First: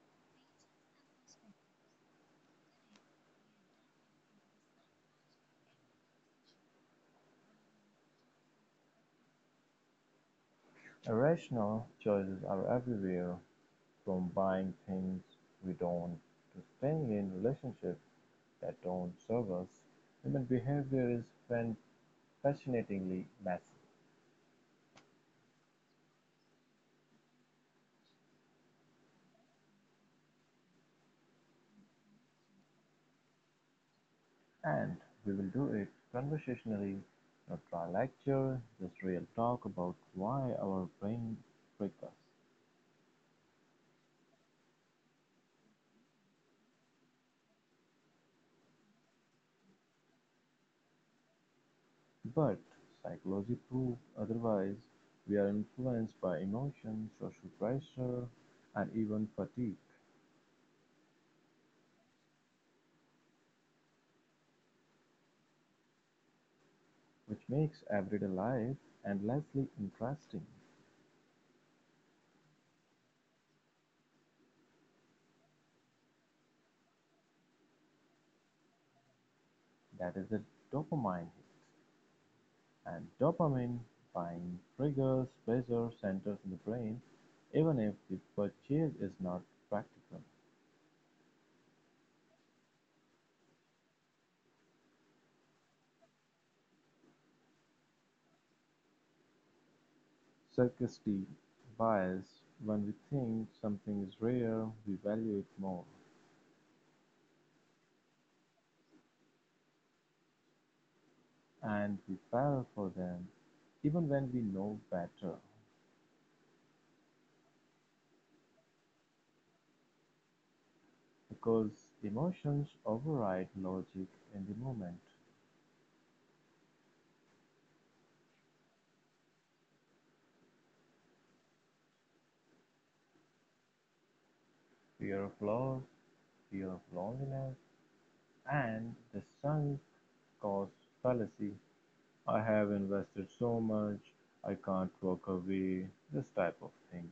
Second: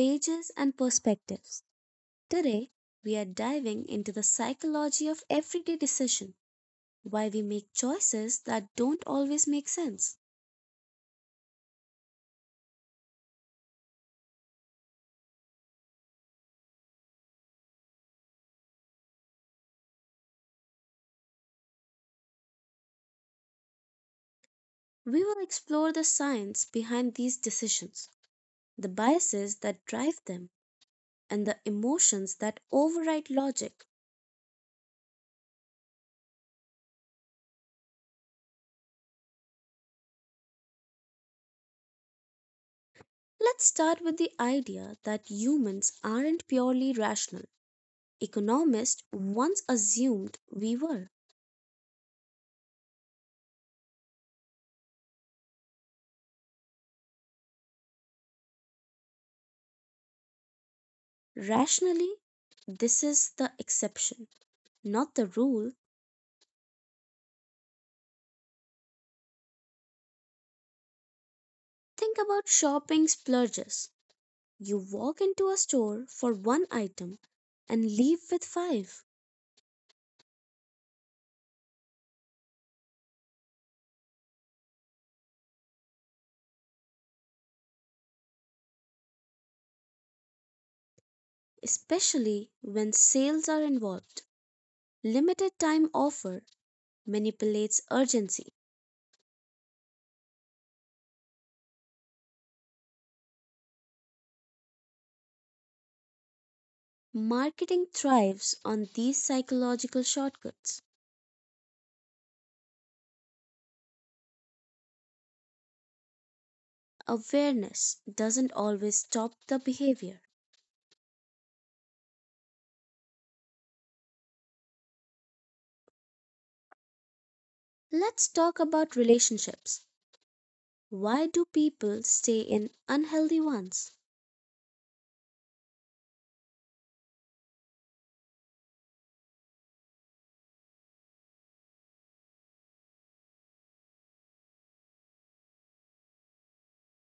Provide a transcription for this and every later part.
Pages and Perspectives. Today, we are diving into the psychology of everyday decision, why we make choices that don't always make sense. Irrational choices are everywhere, from buying things we don't, to staying in relationships that don't serve us. Human behavior is fan- fascinatingly messy, We will explore the science behind these decisions, the biases that drive them, and the emotions that override logic. and we will do it conversationally, not dry lecture, just real talk about why our brain trick us. Let's start with the idea that humans aren't purely rational. Economists once assumed we were. But psychology proves otherwise. We are influenced by emotion, social pressure, and even fatigue, Rationally, this is the exception, not the rule. which makes everyday life endlessly interesting. Think about shopping splurges. You walk into a store for one item and leave with five, That is a dopamine hit. And dopamine buying triggers pleasure centers in the brain, even if the purchase is not practical. especially when sales are involved. Limited time offer manipulates urgency. Scarcity bias, when we think something is rare, we value it more, Marketing thrives on these psychological shortcuts. and we fall for them even when we know better, Awareness doesn't always stop the behavior. because emotions override logic in the moment. Let's talk about relationships. Why do people stay in unhealthy ones? Fear of loss, fear of loneliness, and the sunk cost fallacy, I have invested so much, I can't walk away, this type of thing.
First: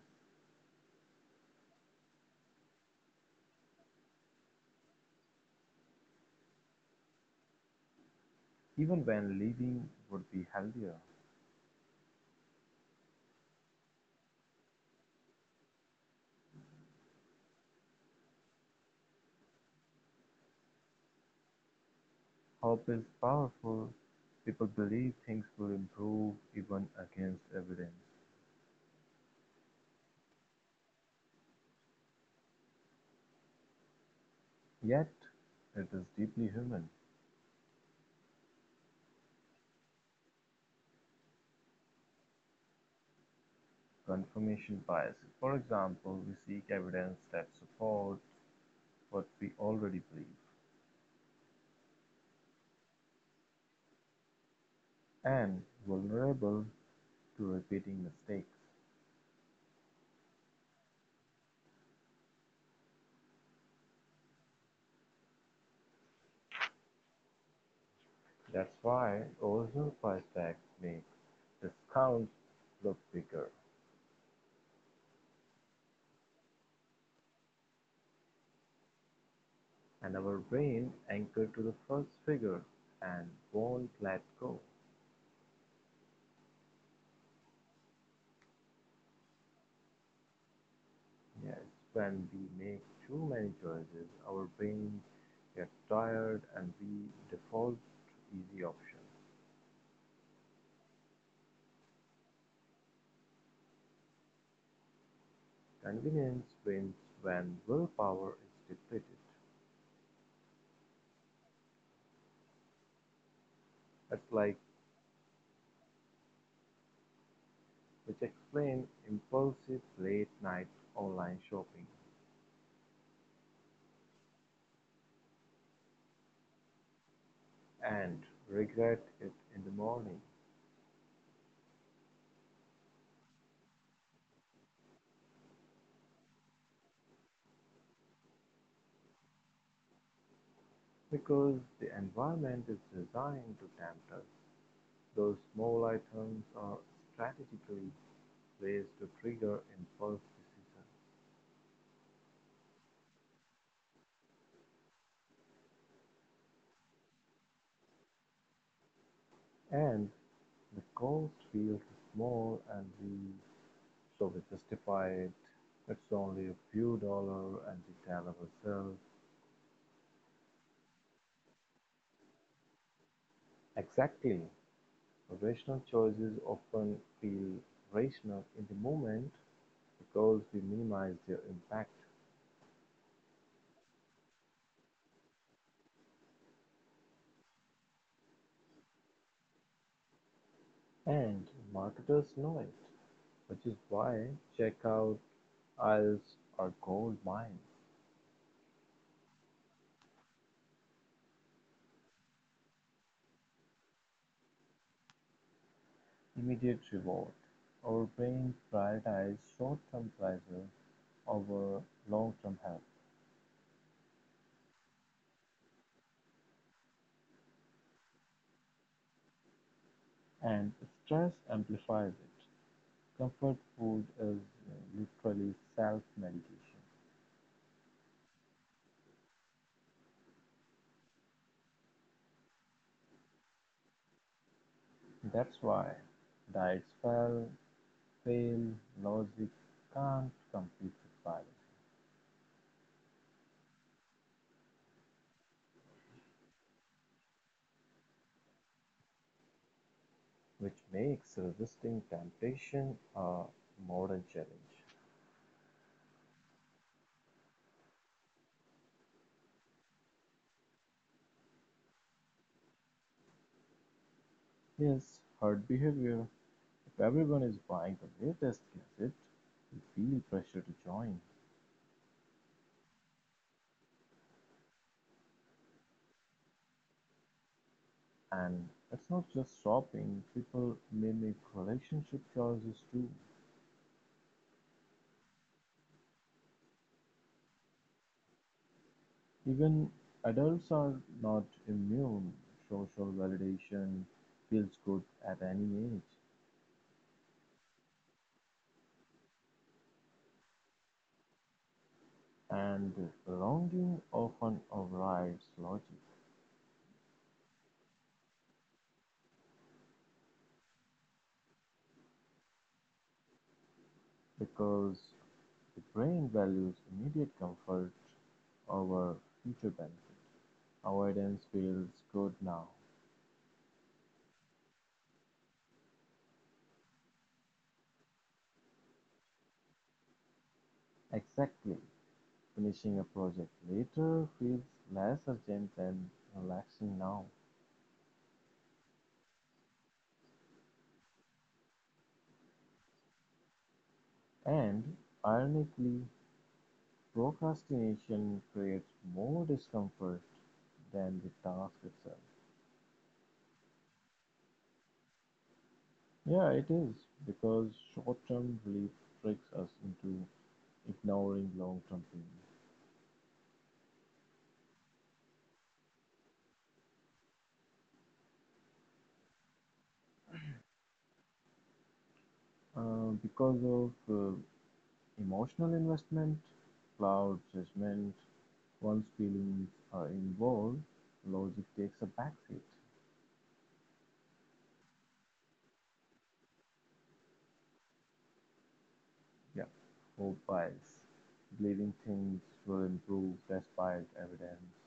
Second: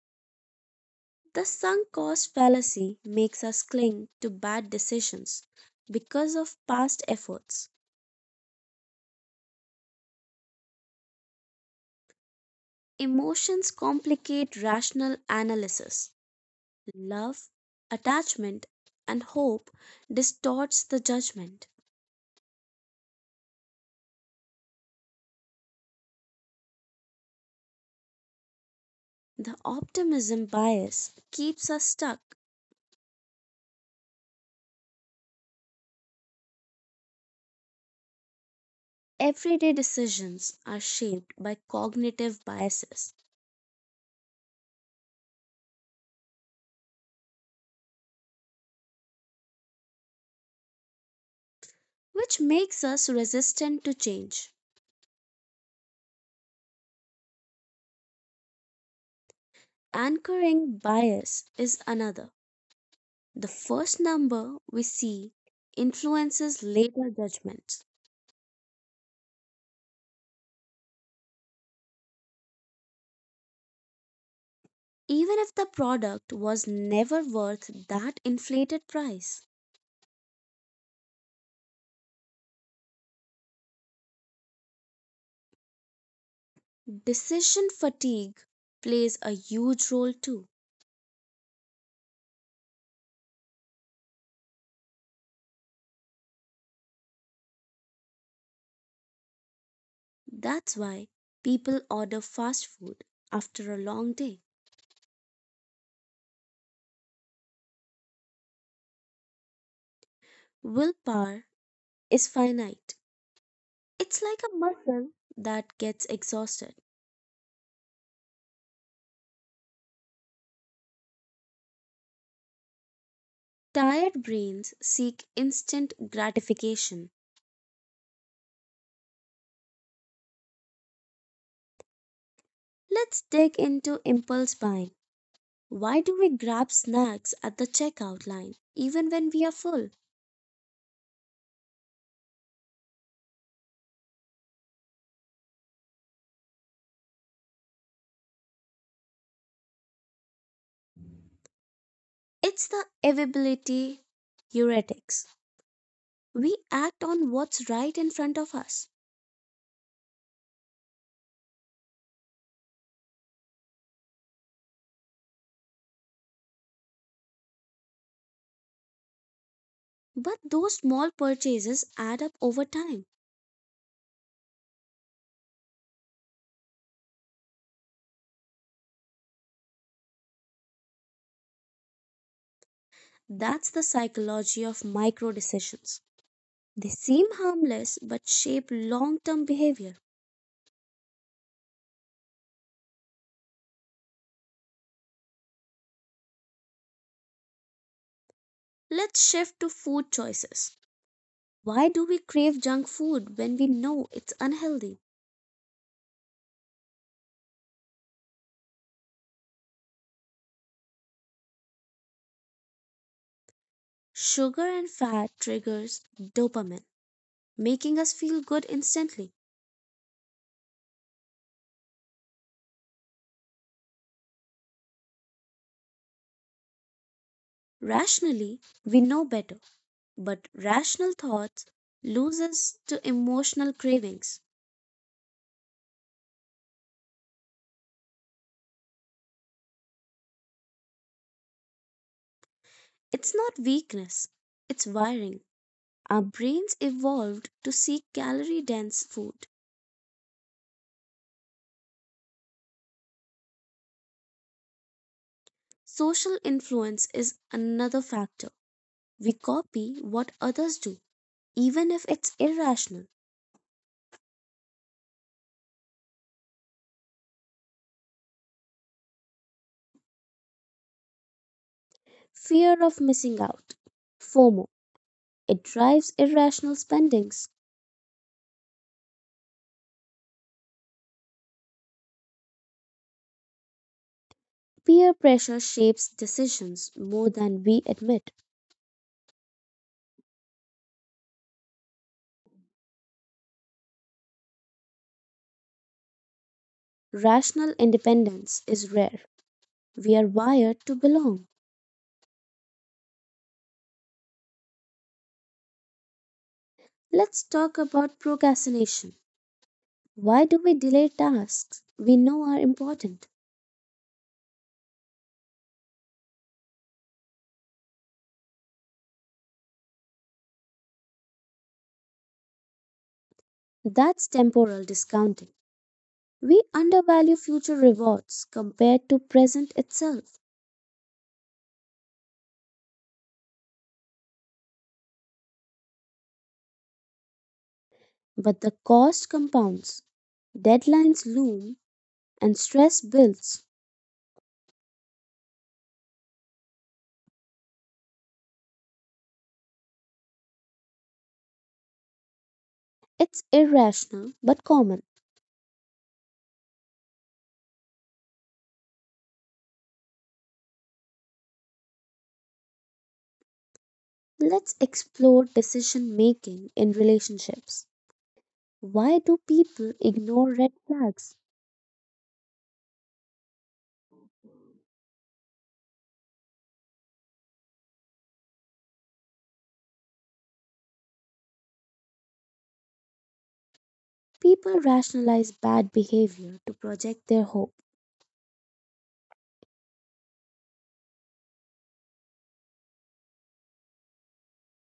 The sunk cost fallacy makes us cling to bad decisions because of past efforts. Even when leaving would be healthier. Emotions complicate rational analysis. Love, attachment, and hope distorts the judgment. Hope is powerful. People believe things will improve even against evidence. The optimism bias keeps us stuck. Yet, it is deeply human. Everyday decisions are shaped by cognitive biases, Confirmation bias. For example, we seek evidence that supports what we already believe, which makes us resistant to change. and vulnerable to repeating mistakes. Anchoring bias is another. The first number we see influences later judgments, That's why original price tags make discounts look bigger, even if the product was never worth that inflated price. and our brain anchored to the first figure and won't let go. Decision fatigue plays a huge role too. Yes, when we make too many choices, our brain gets tired and we default to easy options. That's why people order fast food after a long day. Convenience wins when willpower is depleted. Willpower is finite, it's That's like like a muscle that gets exhausted. which explain impulsive late night online shopping Tired brains seek instant gratification. and regret it in the morning. Let's dig into impulse buying. Why do we grab snacks at the checkout line even when we are full? Because the environment is designed to tempt us, those small items are strategically placed to trigger impulse decision. It's the availability heuristics. We act on what's right in front of us, And the cost feels small and we so we justify it. It's only a few dollar and we tell ourselves. but those small purchases add up over time. Exactly. Rational choices often feel rational in the moment because we minimize their impact. That's the psychology of micro decisions. They seem harmless but shape long term behavior. And marketers know it. Which is why checkout aisles are gold mines. Let's shift to food choices. Why do we crave junk food when we know it's unhealthy? Immediate reward. Our brains prioritize short-term pleasure over long-term health, Sugar and fat triggers dopamine, making us feel good instantly. and stress amplifies it. Comfort food is literally self-medication. Rationally, we know better, but rational thoughts lose us to emotional cravings. That's why diets fail, logic can't compete with biology, It's not weakness, it's wiring. Our brains evolved to seek calorie dense food. which makes resisting temptation a modern challenge. Social influence is another factor. We copy what others do, even if it's irrational. Yes, herd behavior. If everyone is buying the latest gadget, we feel pressure to join. Fear of missing out, FOMO, it drives irrational spendings. And it's not just shopping, people mimic relationship choices too. Peer pressure shapes decisions more than we admit. Even adults are not immune. Social validation feels good at any age, Rational independence is rare. We are wired to belong. and longing often overrides logic Let's talk about procrastination. Why do we delay tasks we know are important? because the brain values immediate comfort over future benefits. Avoidance feels good now. That's temporal discounting. We undervalue future rewards compared to present itself, Exactly. Finishing a project later feels less urgent and relaxing now. but the cost compounds. Deadlines loom and stress builds. And ironically, procrastination creates more discomfort than the task itself. It's irrational but common. Yeah, it is because short term relief tricks us into ignoring long term pain. Let's explore decision making in relationships. Why do people ignore red flags? Because of emotional investment clouds judgment. Once feelings are involved, logic takes a backseat. People rationalize bad behavior to project their hope. Yeah. Hope bias, believing things will improve despite evidence.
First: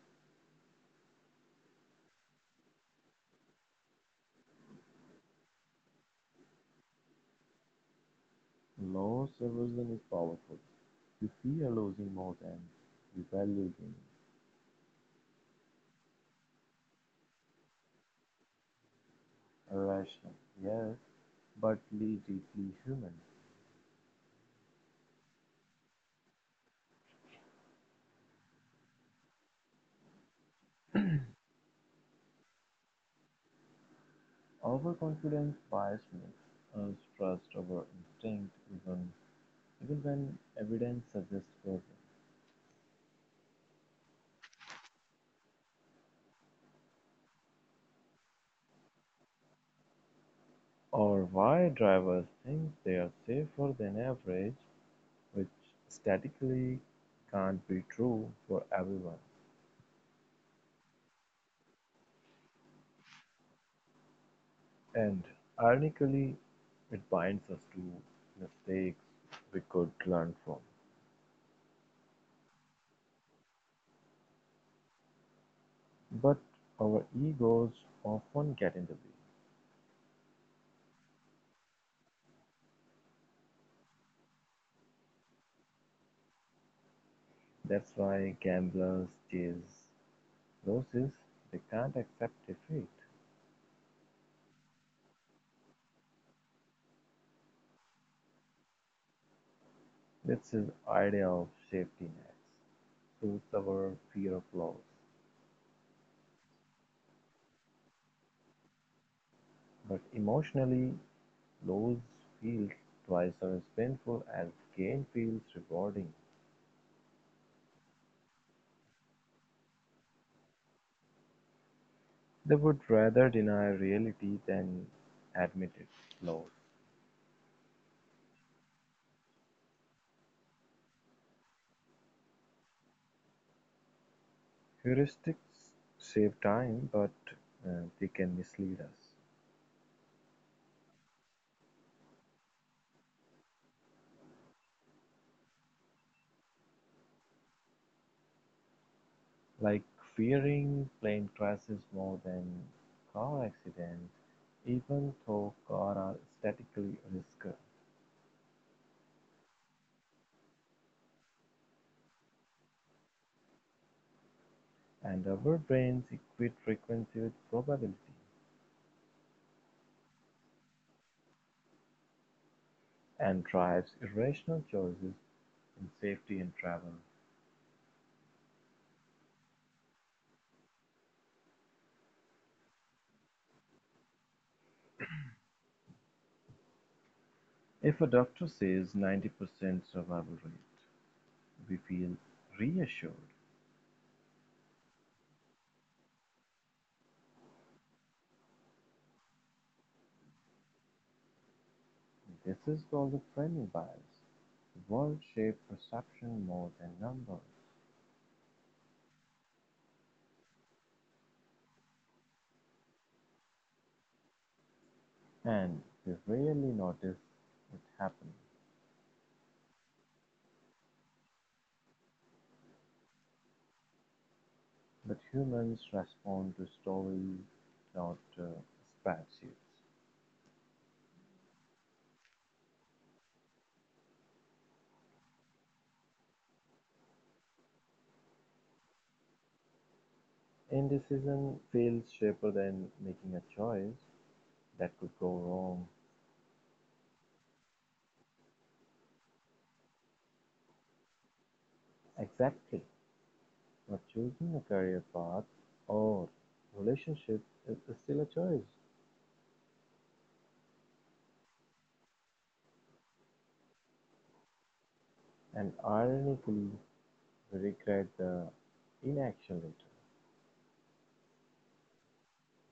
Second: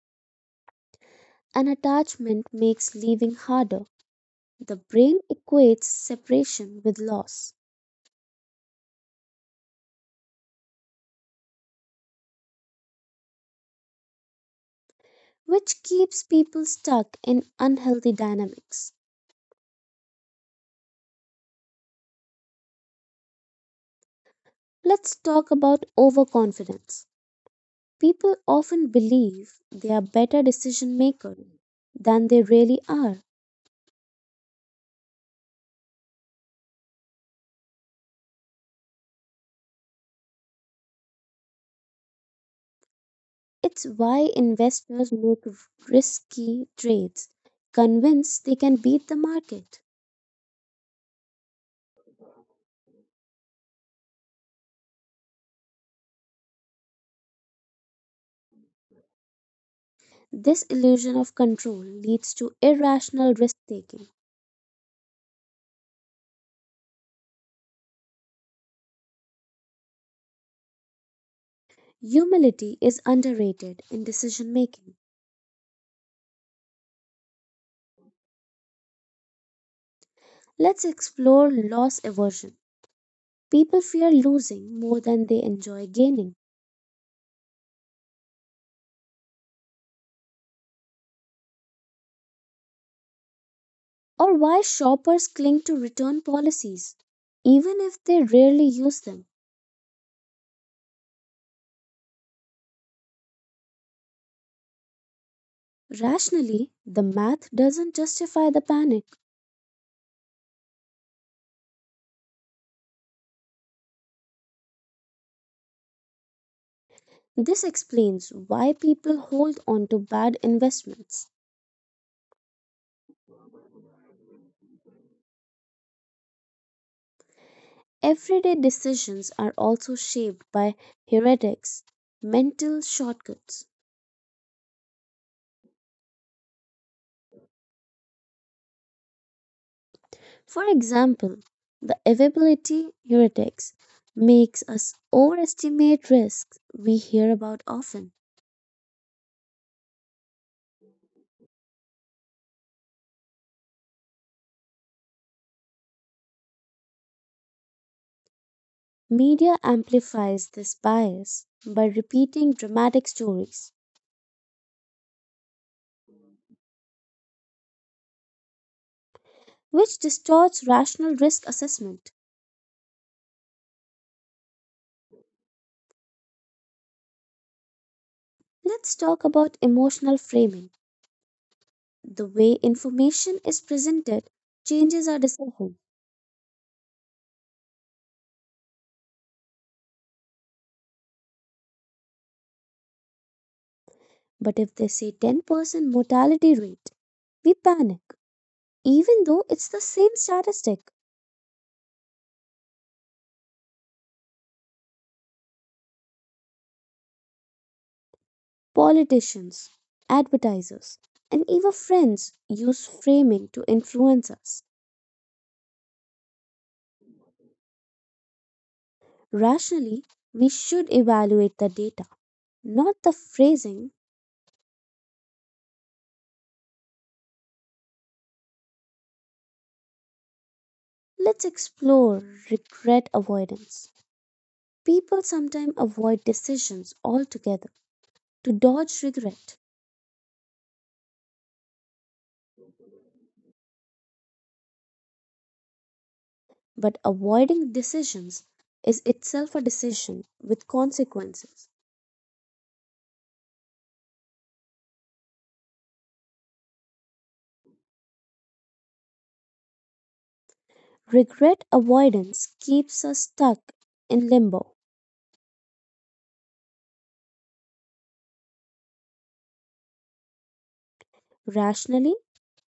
An attachment makes leaving harder. The brain equates separation with loss, Loss aversion is powerful. You fear losing more than you value gain. which keeps people stuck in unhealthy dynamics. Irrational, yes, but deeply human. Let's talk about overconfidence. People often believe they are better decision makers than they really are. Overconfidence bias makes us trust our instinct even when evidence suggests otherwise. It's why investors make risky trades, convinced they can beat the market. Or why drivers think they are safer than average, which statistically can't be true for everyone. This illusion of control leads to irrational risk taking. And ironically, it binds us to mistakes we could learn from. Humility is underrated in decision making. But our egos often get in the way. Let's explore loss aversion. People fear losing more than they enjoy gaining, That's why gamblers chase losses, they can't accept defeat. or why shoppers cling to return policies, even if they rarely use them. That's his idea of safety nets, suits our fear of loss. Rationally, the math doesn't justify the panic. But emotionally, loss feels twice as painful as gain feels rewarding. This explains why people hold on to bad investments. They would rather deny reality than admit its loss. Everyday decisions are also shaped by heuristics, mental shortcuts. Heuristics save time, but they can mislead us. For example, the availability heuristics makes us overestimate risks we hear about often. Like fearing plane crashes more than car accidents, even though cars are statistically riskier. Media amplifies this bias by repeating dramatic stories, And our brains equate frequency with probability, which distorts rational risk assessment. and drives irrational choices in safety and travel. Let's talk about emotional framing. The way information is presented changes our decision. If a doctor says 90% survival rate, we feel reassured. But if they say 10% mortality rate, we panic, even though it's the same statistic. This is called the framing bias. World shape perception more than numbers, Politicians, advertisers, and even friends use framing to influence us. and we rarely notice it happening. Rationally, we should evaluate the data, not the phrasing. But humans respond to stories, not spreadsheets. Let's explore regret avoidance. People sometimes avoid decisions altogether to dodge regret. Indecision feels sharper than making a choice that could go wrong. But avoiding decisions is itself a decision with consequences. Exactly. But choosing a career path or relationship is still a choice, Regret avoidance keeps us stuck in limbo. and ironically, we regret the inaction later. Rationally,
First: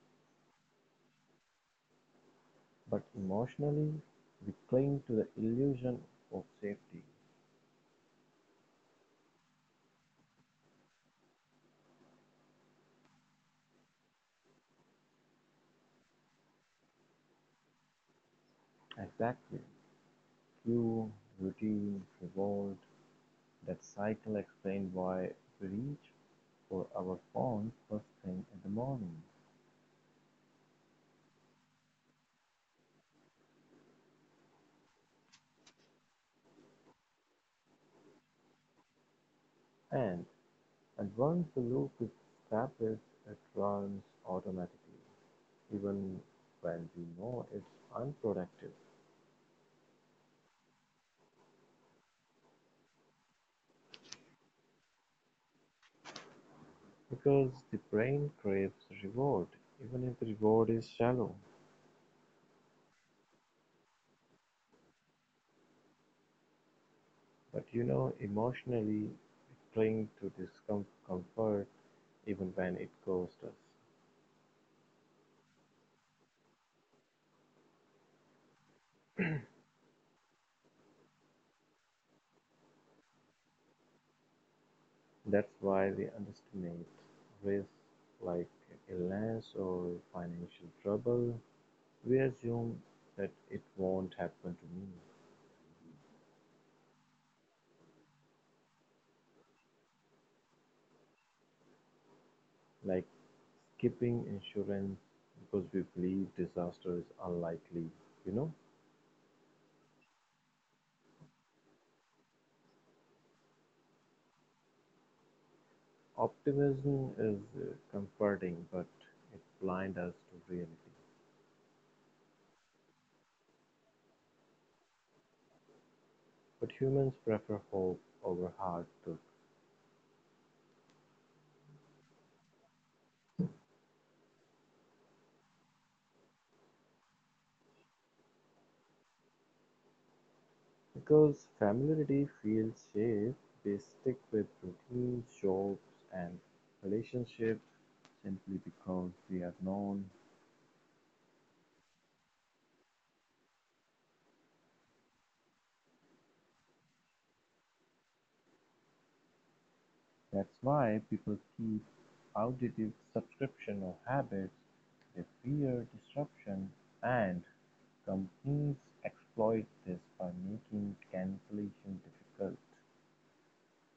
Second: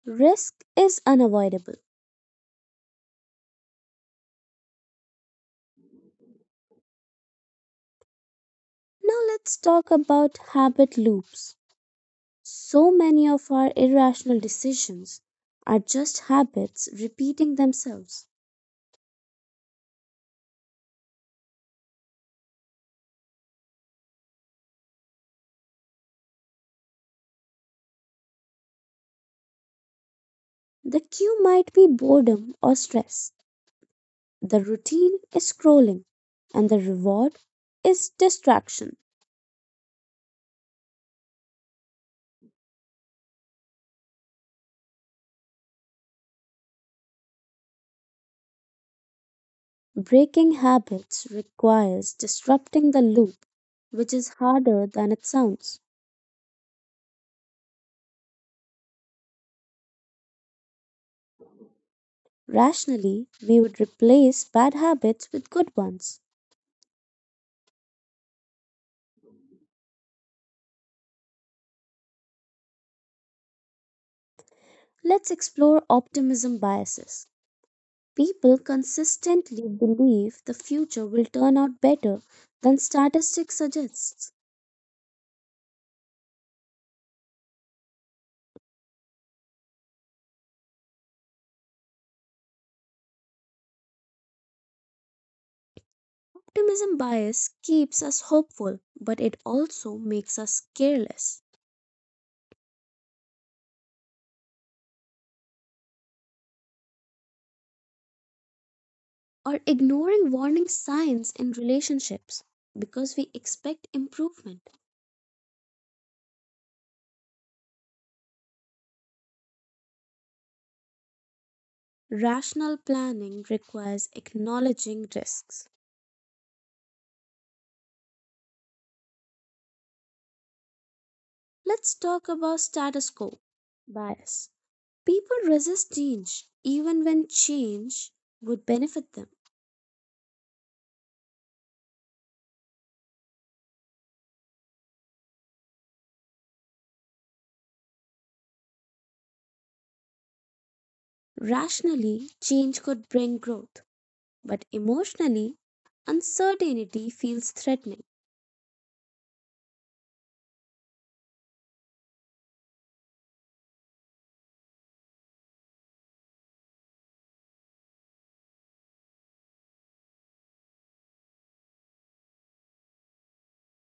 risk is unavoidable. But emotionally, we cling to the illusion of safety. Now let's talk about habit loops. So many of our irrational decisions are just habits repeating themselves. Exactly. Cue, routine, reward, that cycle explains why we reach for our phone first thing in the morning. The cue might be boredom or stress. The routine is scrolling, and the reward is distraction. And, and once the loop is established, it runs automatically, even when we know it's unproductive. Breaking habits requires disrupting the loop, which is harder than it sounds. Because the brain craves reward, even if the reward is shallow. Rationally, we would replace bad habits with good ones. But you know, emotionally, we cling to this comfort even when it costs us. Let's explore optimism biases. People consistently believe the future will turn out better than statistics suggests. That's why we underestimate risks like illness or financial trouble. We assume that it won't happen to me, Optimism bias keeps us hopeful, but it also makes us careless like skipping insurance because we believe disaster is unlikely, you know? or ignoring warning signs in relationships because we expect improvement. Optimism is comforting, but it blinds us to reality. Rational planning requires acknowledging risks. But humans prefer hope over hard truth Let's talk about status quo bias. People resist change even when change would benefit them. because familiarity feels safe. They stick with routine jobs, and relationships simply because they are known. Rationally, change could bring growth, but emotionally, uncertainty feels threatening. That's why people keep outdated subscription or habits. They fear disruption, and companies exploit this by making cancellation difficult.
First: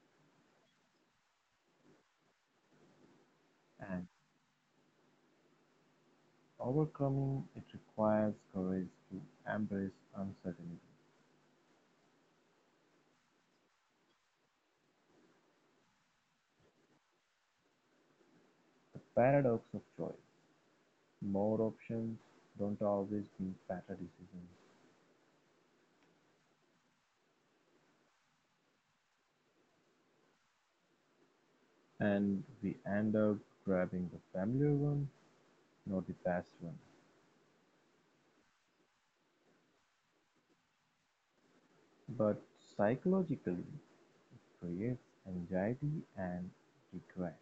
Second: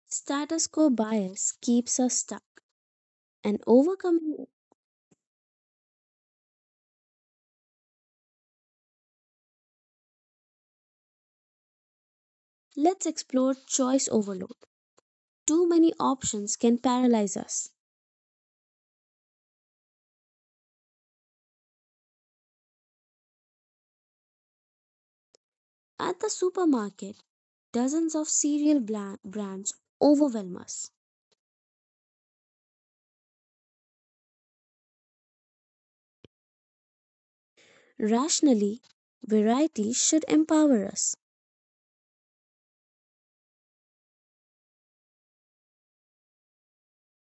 Status quo bias keeps us stuck, and And overcoming it, overcoming it requires courage to embrace uncertainty. let's explore choice overload. Too many options can paralyze us. The paradox of choice. More options don't always mean better decisions. At the supermarket, dozens of cereal brands overwhelm us. And we end up grabbing the familiar one, not the best one. Rationally, variety should empower us. But psychologically it creates anxiety and regret.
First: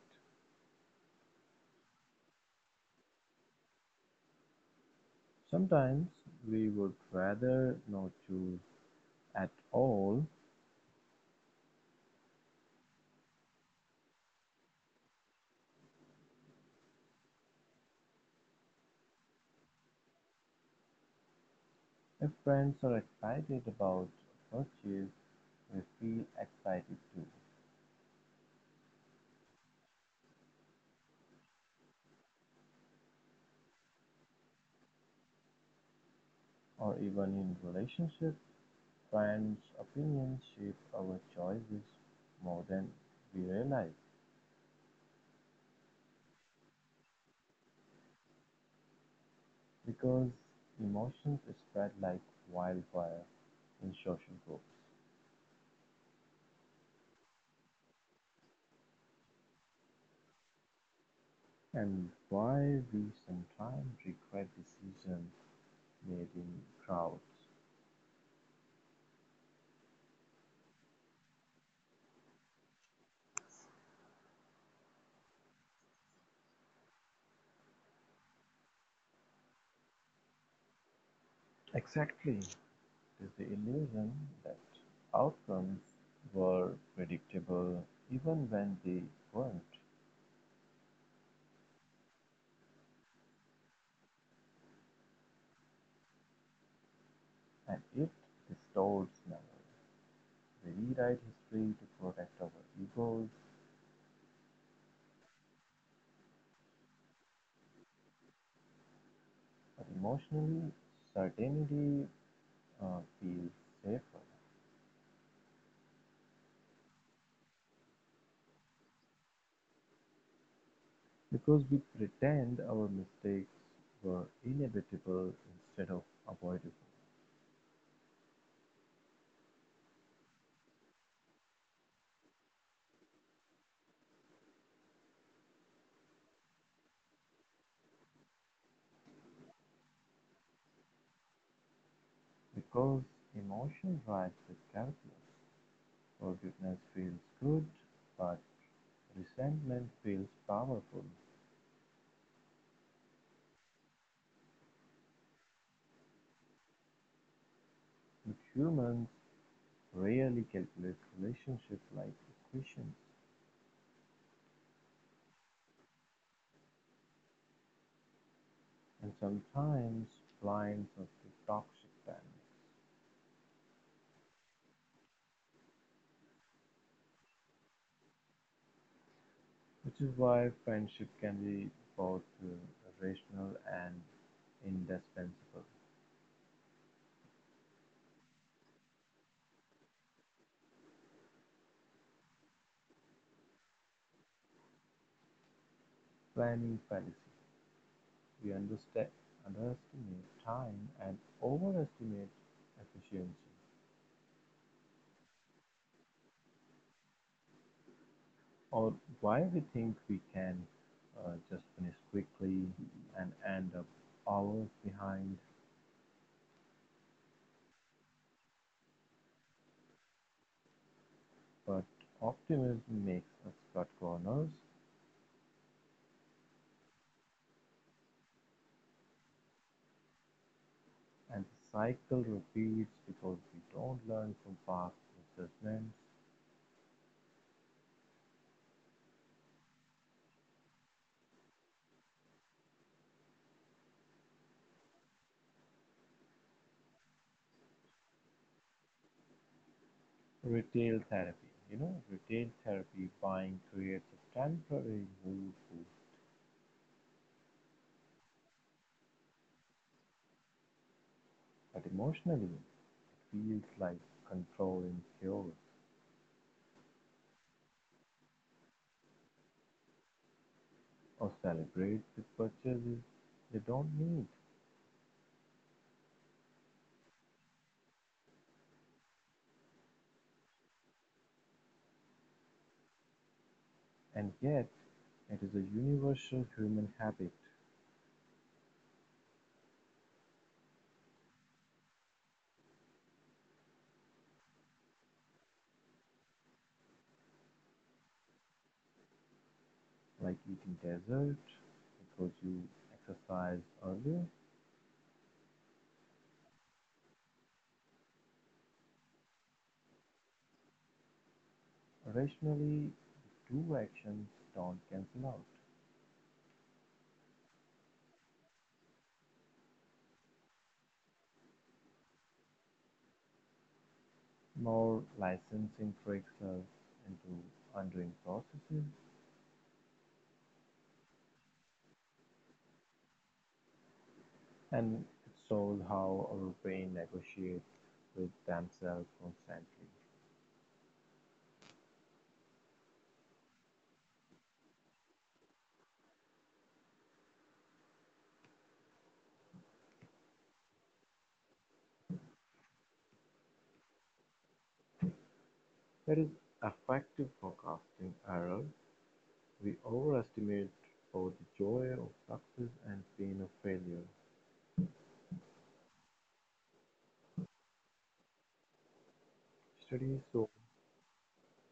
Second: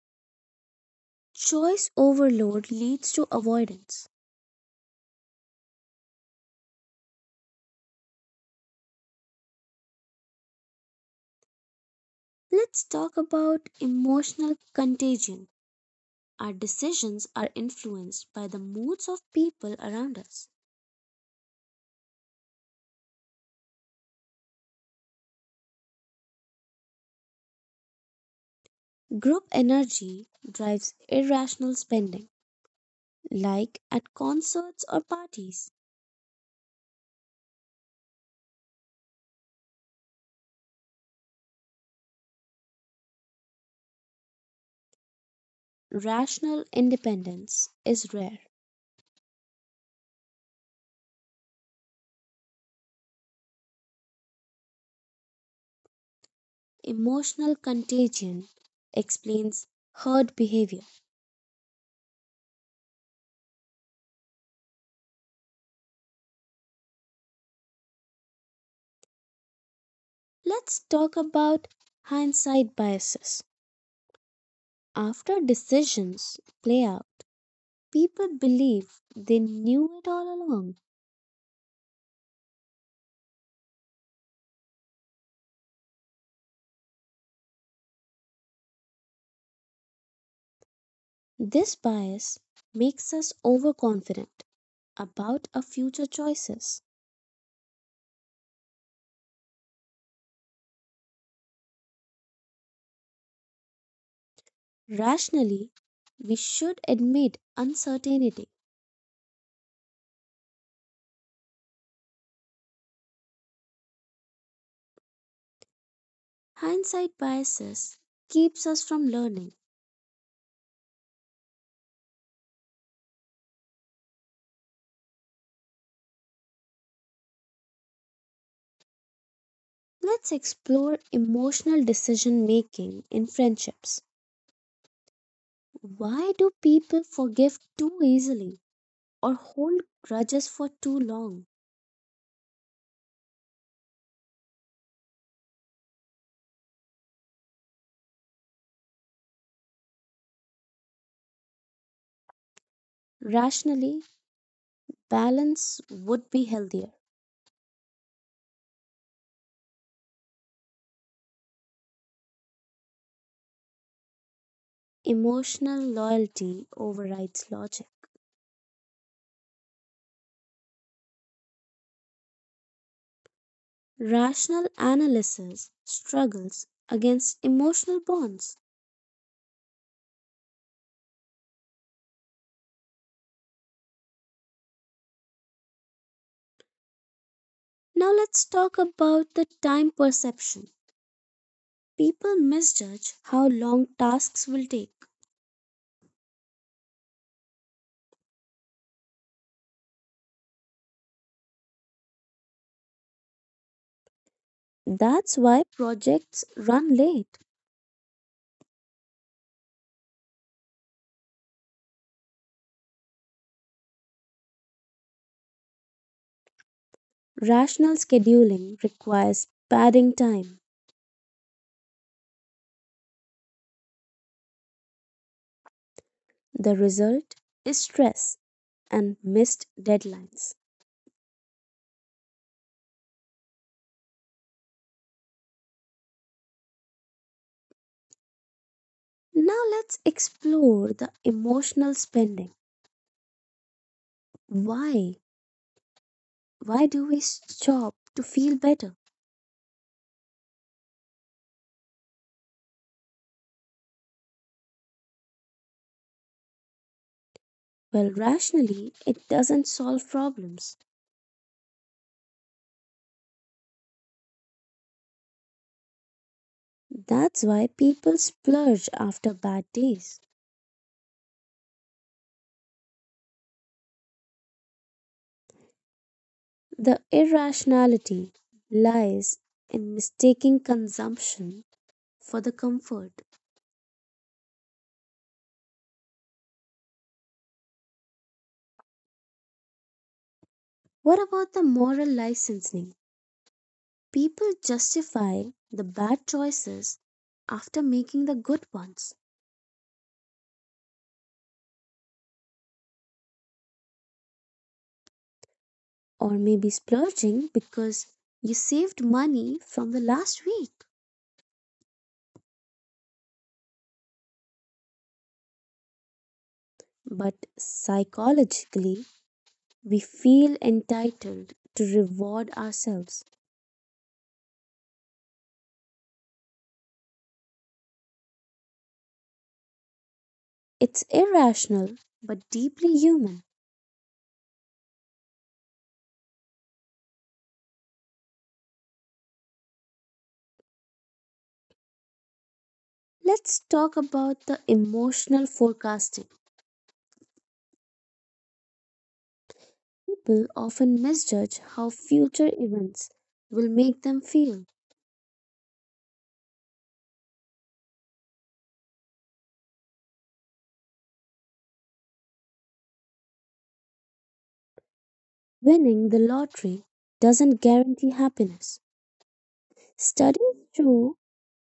Choice overload leads to avoidance. Sometimes we would rather not choose at all. Let's talk about emotional contagion. Our decisions are influenced by the moods of people around us. If friends are excited about a purchase, we feel excited too, Group energy drives irrational spending, like at concerts or parties. or even in relationships, friends' opinions shape our choices more than we realize, Rational independence is rare. because emotions spread like wildfire in social groups. Emotional contagion explains herd behavior. And why we sometimes regret decisions made in crowds. Let's talk about hindsight biases. After decisions play out, people believe they knew it all along. Exactly. There's the illusion that outcomes were predictable even when they weren't. This bias makes us overconfident about our future choices. And it distorts memory. We rewrite history to protect our egos, Rationally, we should admit uncertainty. but emotionally, certainty feels safer Hindsight biases keeps us from learning. because we pretend our mistakes were inevitable instead of avoidable. Let's explore emotional decision making in friendships. Why do people forgive too easily or hold grudges for too long? Because emotion drives the calculus. Forgiveness feels good, but resentment feels powerful. Rationally, balance would be healthier. But humans rarely calculate relationships like equations. Emotional loyalty overrides logic. And sometimes blind of the toxic dynamic, Rational analysis struggles against emotional bonds. which is why friendship can be both rational and indispensable. Now let's talk about the time perception. People misjudge how long tasks will take. Planning fallacy. We underestimate time and overestimate efficiency, That's why projects run late. or why we think we can just finish quickly and end up hours behind. Rational scheduling requires padding time. But optimism makes us cut corners. The result is stress and missed deadlines. And the cycle repeats because we don't learn from past misjudgments. Now let's explore the emotional spending. Why? Why do we shop to feel better? Retail therapy. You know, retail therapy buying creates a temporary mood relief, Well, rationally, it doesn't solve problems. but emotionally it feels like controlling cures That's why people splurge after bad days. or celebrates the purchases they don't need. The irrationality lies in mistaking consumption for the comfort. And yet, it is a universal human habit, What about the moral licensing? People justify the bad choices after making the good ones, like eating dessert because you exercised earlier. or maybe splurging because you saved money from the last week. Rationally, the two actions don't cancel out. But psychologically, we feel entitled to reward ourselves. More licensing tricks us into undoing processes, It's irrational but deeply human. and it shows how our brain negotiates with themselves constantly. Let's talk about the emotional forecasting. People often misjudge how future events will make them feel. That is effective forecasting error. We overestimate both the joy of success and pain of failure. Winning the lottery doesn't guarantee happiness. Studies show, Studies show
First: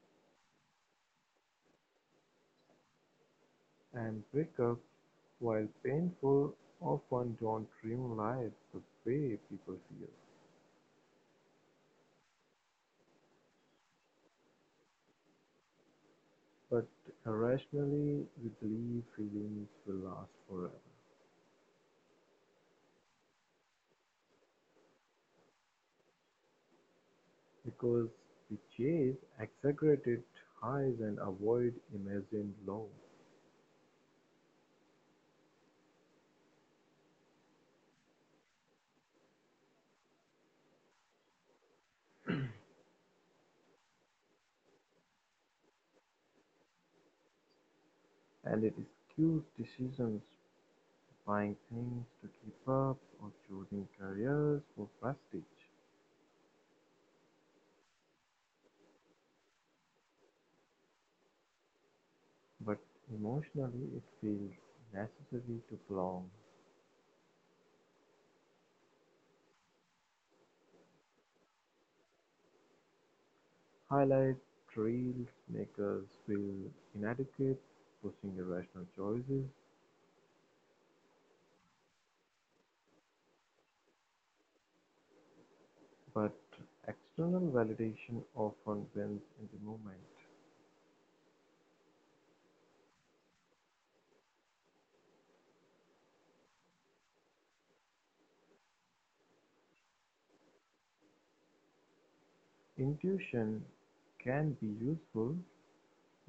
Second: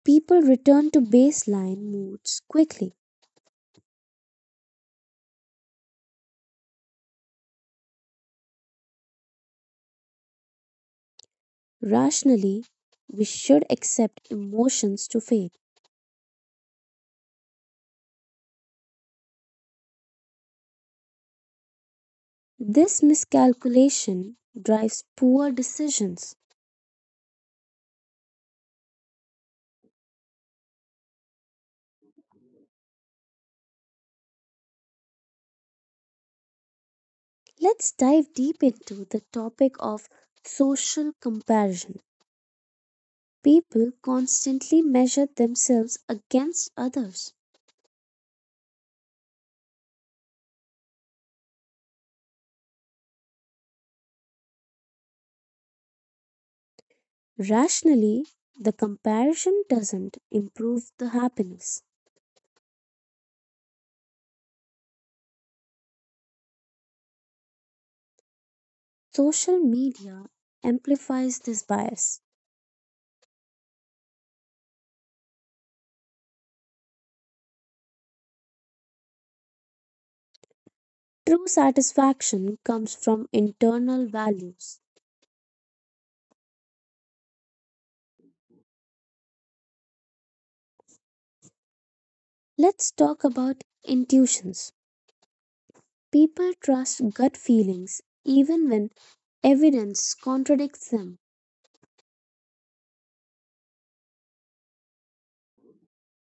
people return to baseline moods quickly. and breakups, while painful, often don't dreamlight the way people feel. Rationally, we should accept emotions to fade. But irrationally, we believe feelings will last forever. This miscalculation drives poor decisions. Because we chase exaggerated highs and avoid imagined lows, Let's dive deep into the topic of social comparison. People constantly measure themselves against others. and it skews decisions, buying things to keep up or choosing careers for prestige. Rationally, the comparison doesn't improve the happiness. But emotionally, it feels necessary to belong. Social media amplifies this bias. Highlight reels make us feel inadequate, pushing irrational choices, True satisfaction comes from internal values. but external validation often wins in the moment. Let's talk about intuitions. People trust gut feelings even when evidence contradicts them. Intuition can be useful,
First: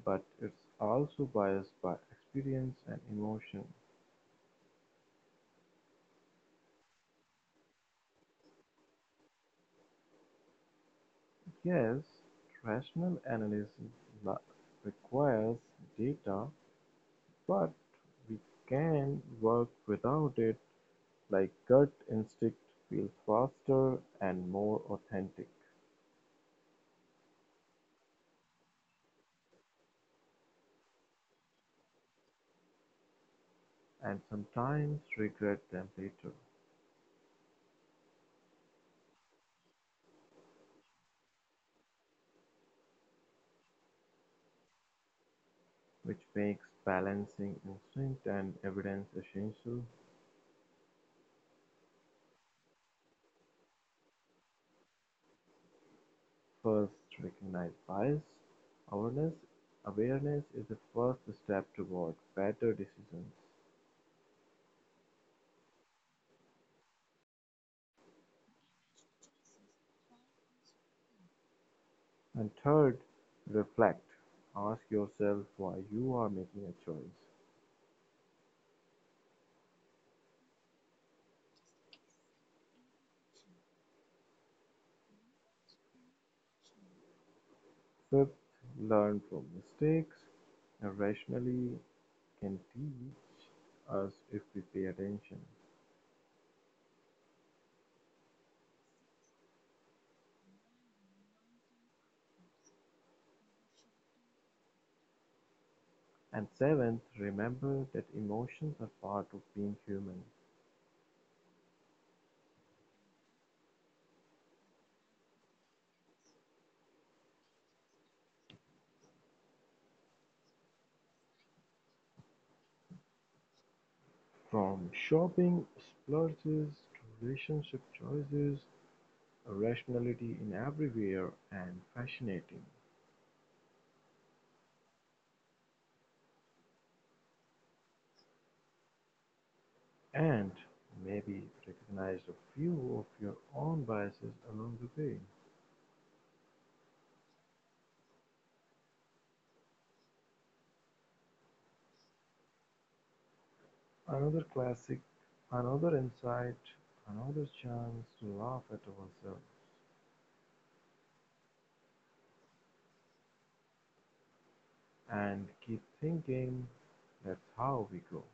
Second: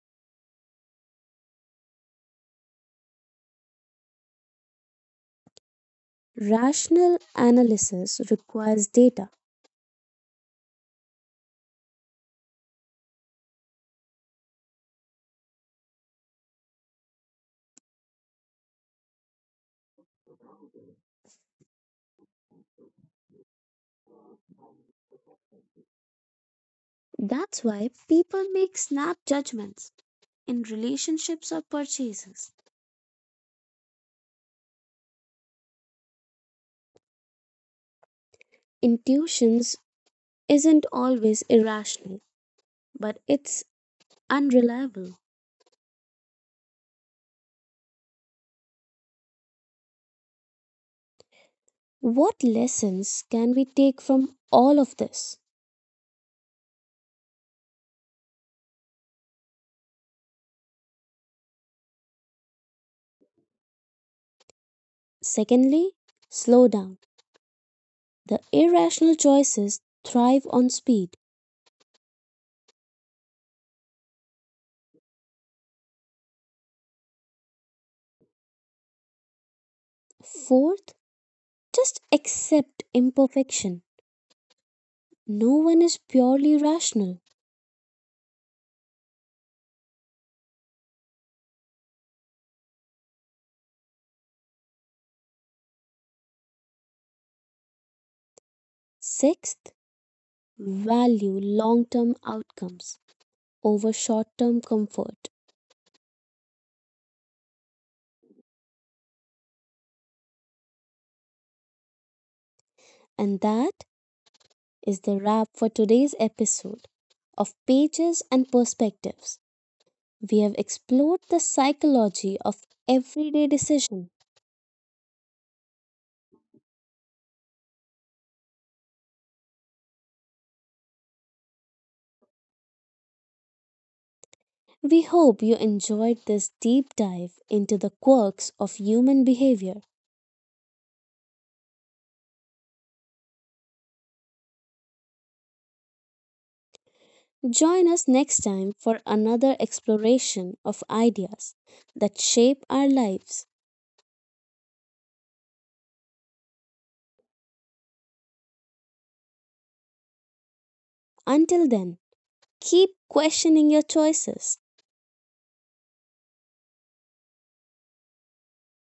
but it's also biased by experience and emotion. Rational analysis requires data. Yes, rational analysis requires data, but we can work without it, like gut instinct feels faster and more authentic, That's why people make snap judgments in relationships or purchases. and sometimes regret them later, Intuitions isn't always irrational, but it's unreliable. which makes balancing instinct and evidence essential. What lessons can we take from all of this? First, recognize bias; awareness awareness is the first step toward better decisions. Secondly, slow down. The irrational choices thrive on speed. And third, reflect. Ask yourself why you are making a choice. Fourth, just accept imperfection. No one is purely rational. Fifth, learn from mistakes. Irrationally can teach us if we pay attention. Sixth, value long term outcomes over short term comfort. And seventh, remember that emotions are part of being human. And that is the wrap for today's episode of Pages and Perspectives. We have explored the psychology of everyday decision. From shopping splurges to relationship choices, a rationality in everywhere and fascinating. We hope you enjoyed this deep dive into the quirks of human behavior. And maybe recognize a few of your own biases along the way. Join us next time for another exploration of ideas that shape our lives. Another classic, another insight, another chance to laugh at ourselves, Until then, keep questioning your choices. and keep thinking that's how we go.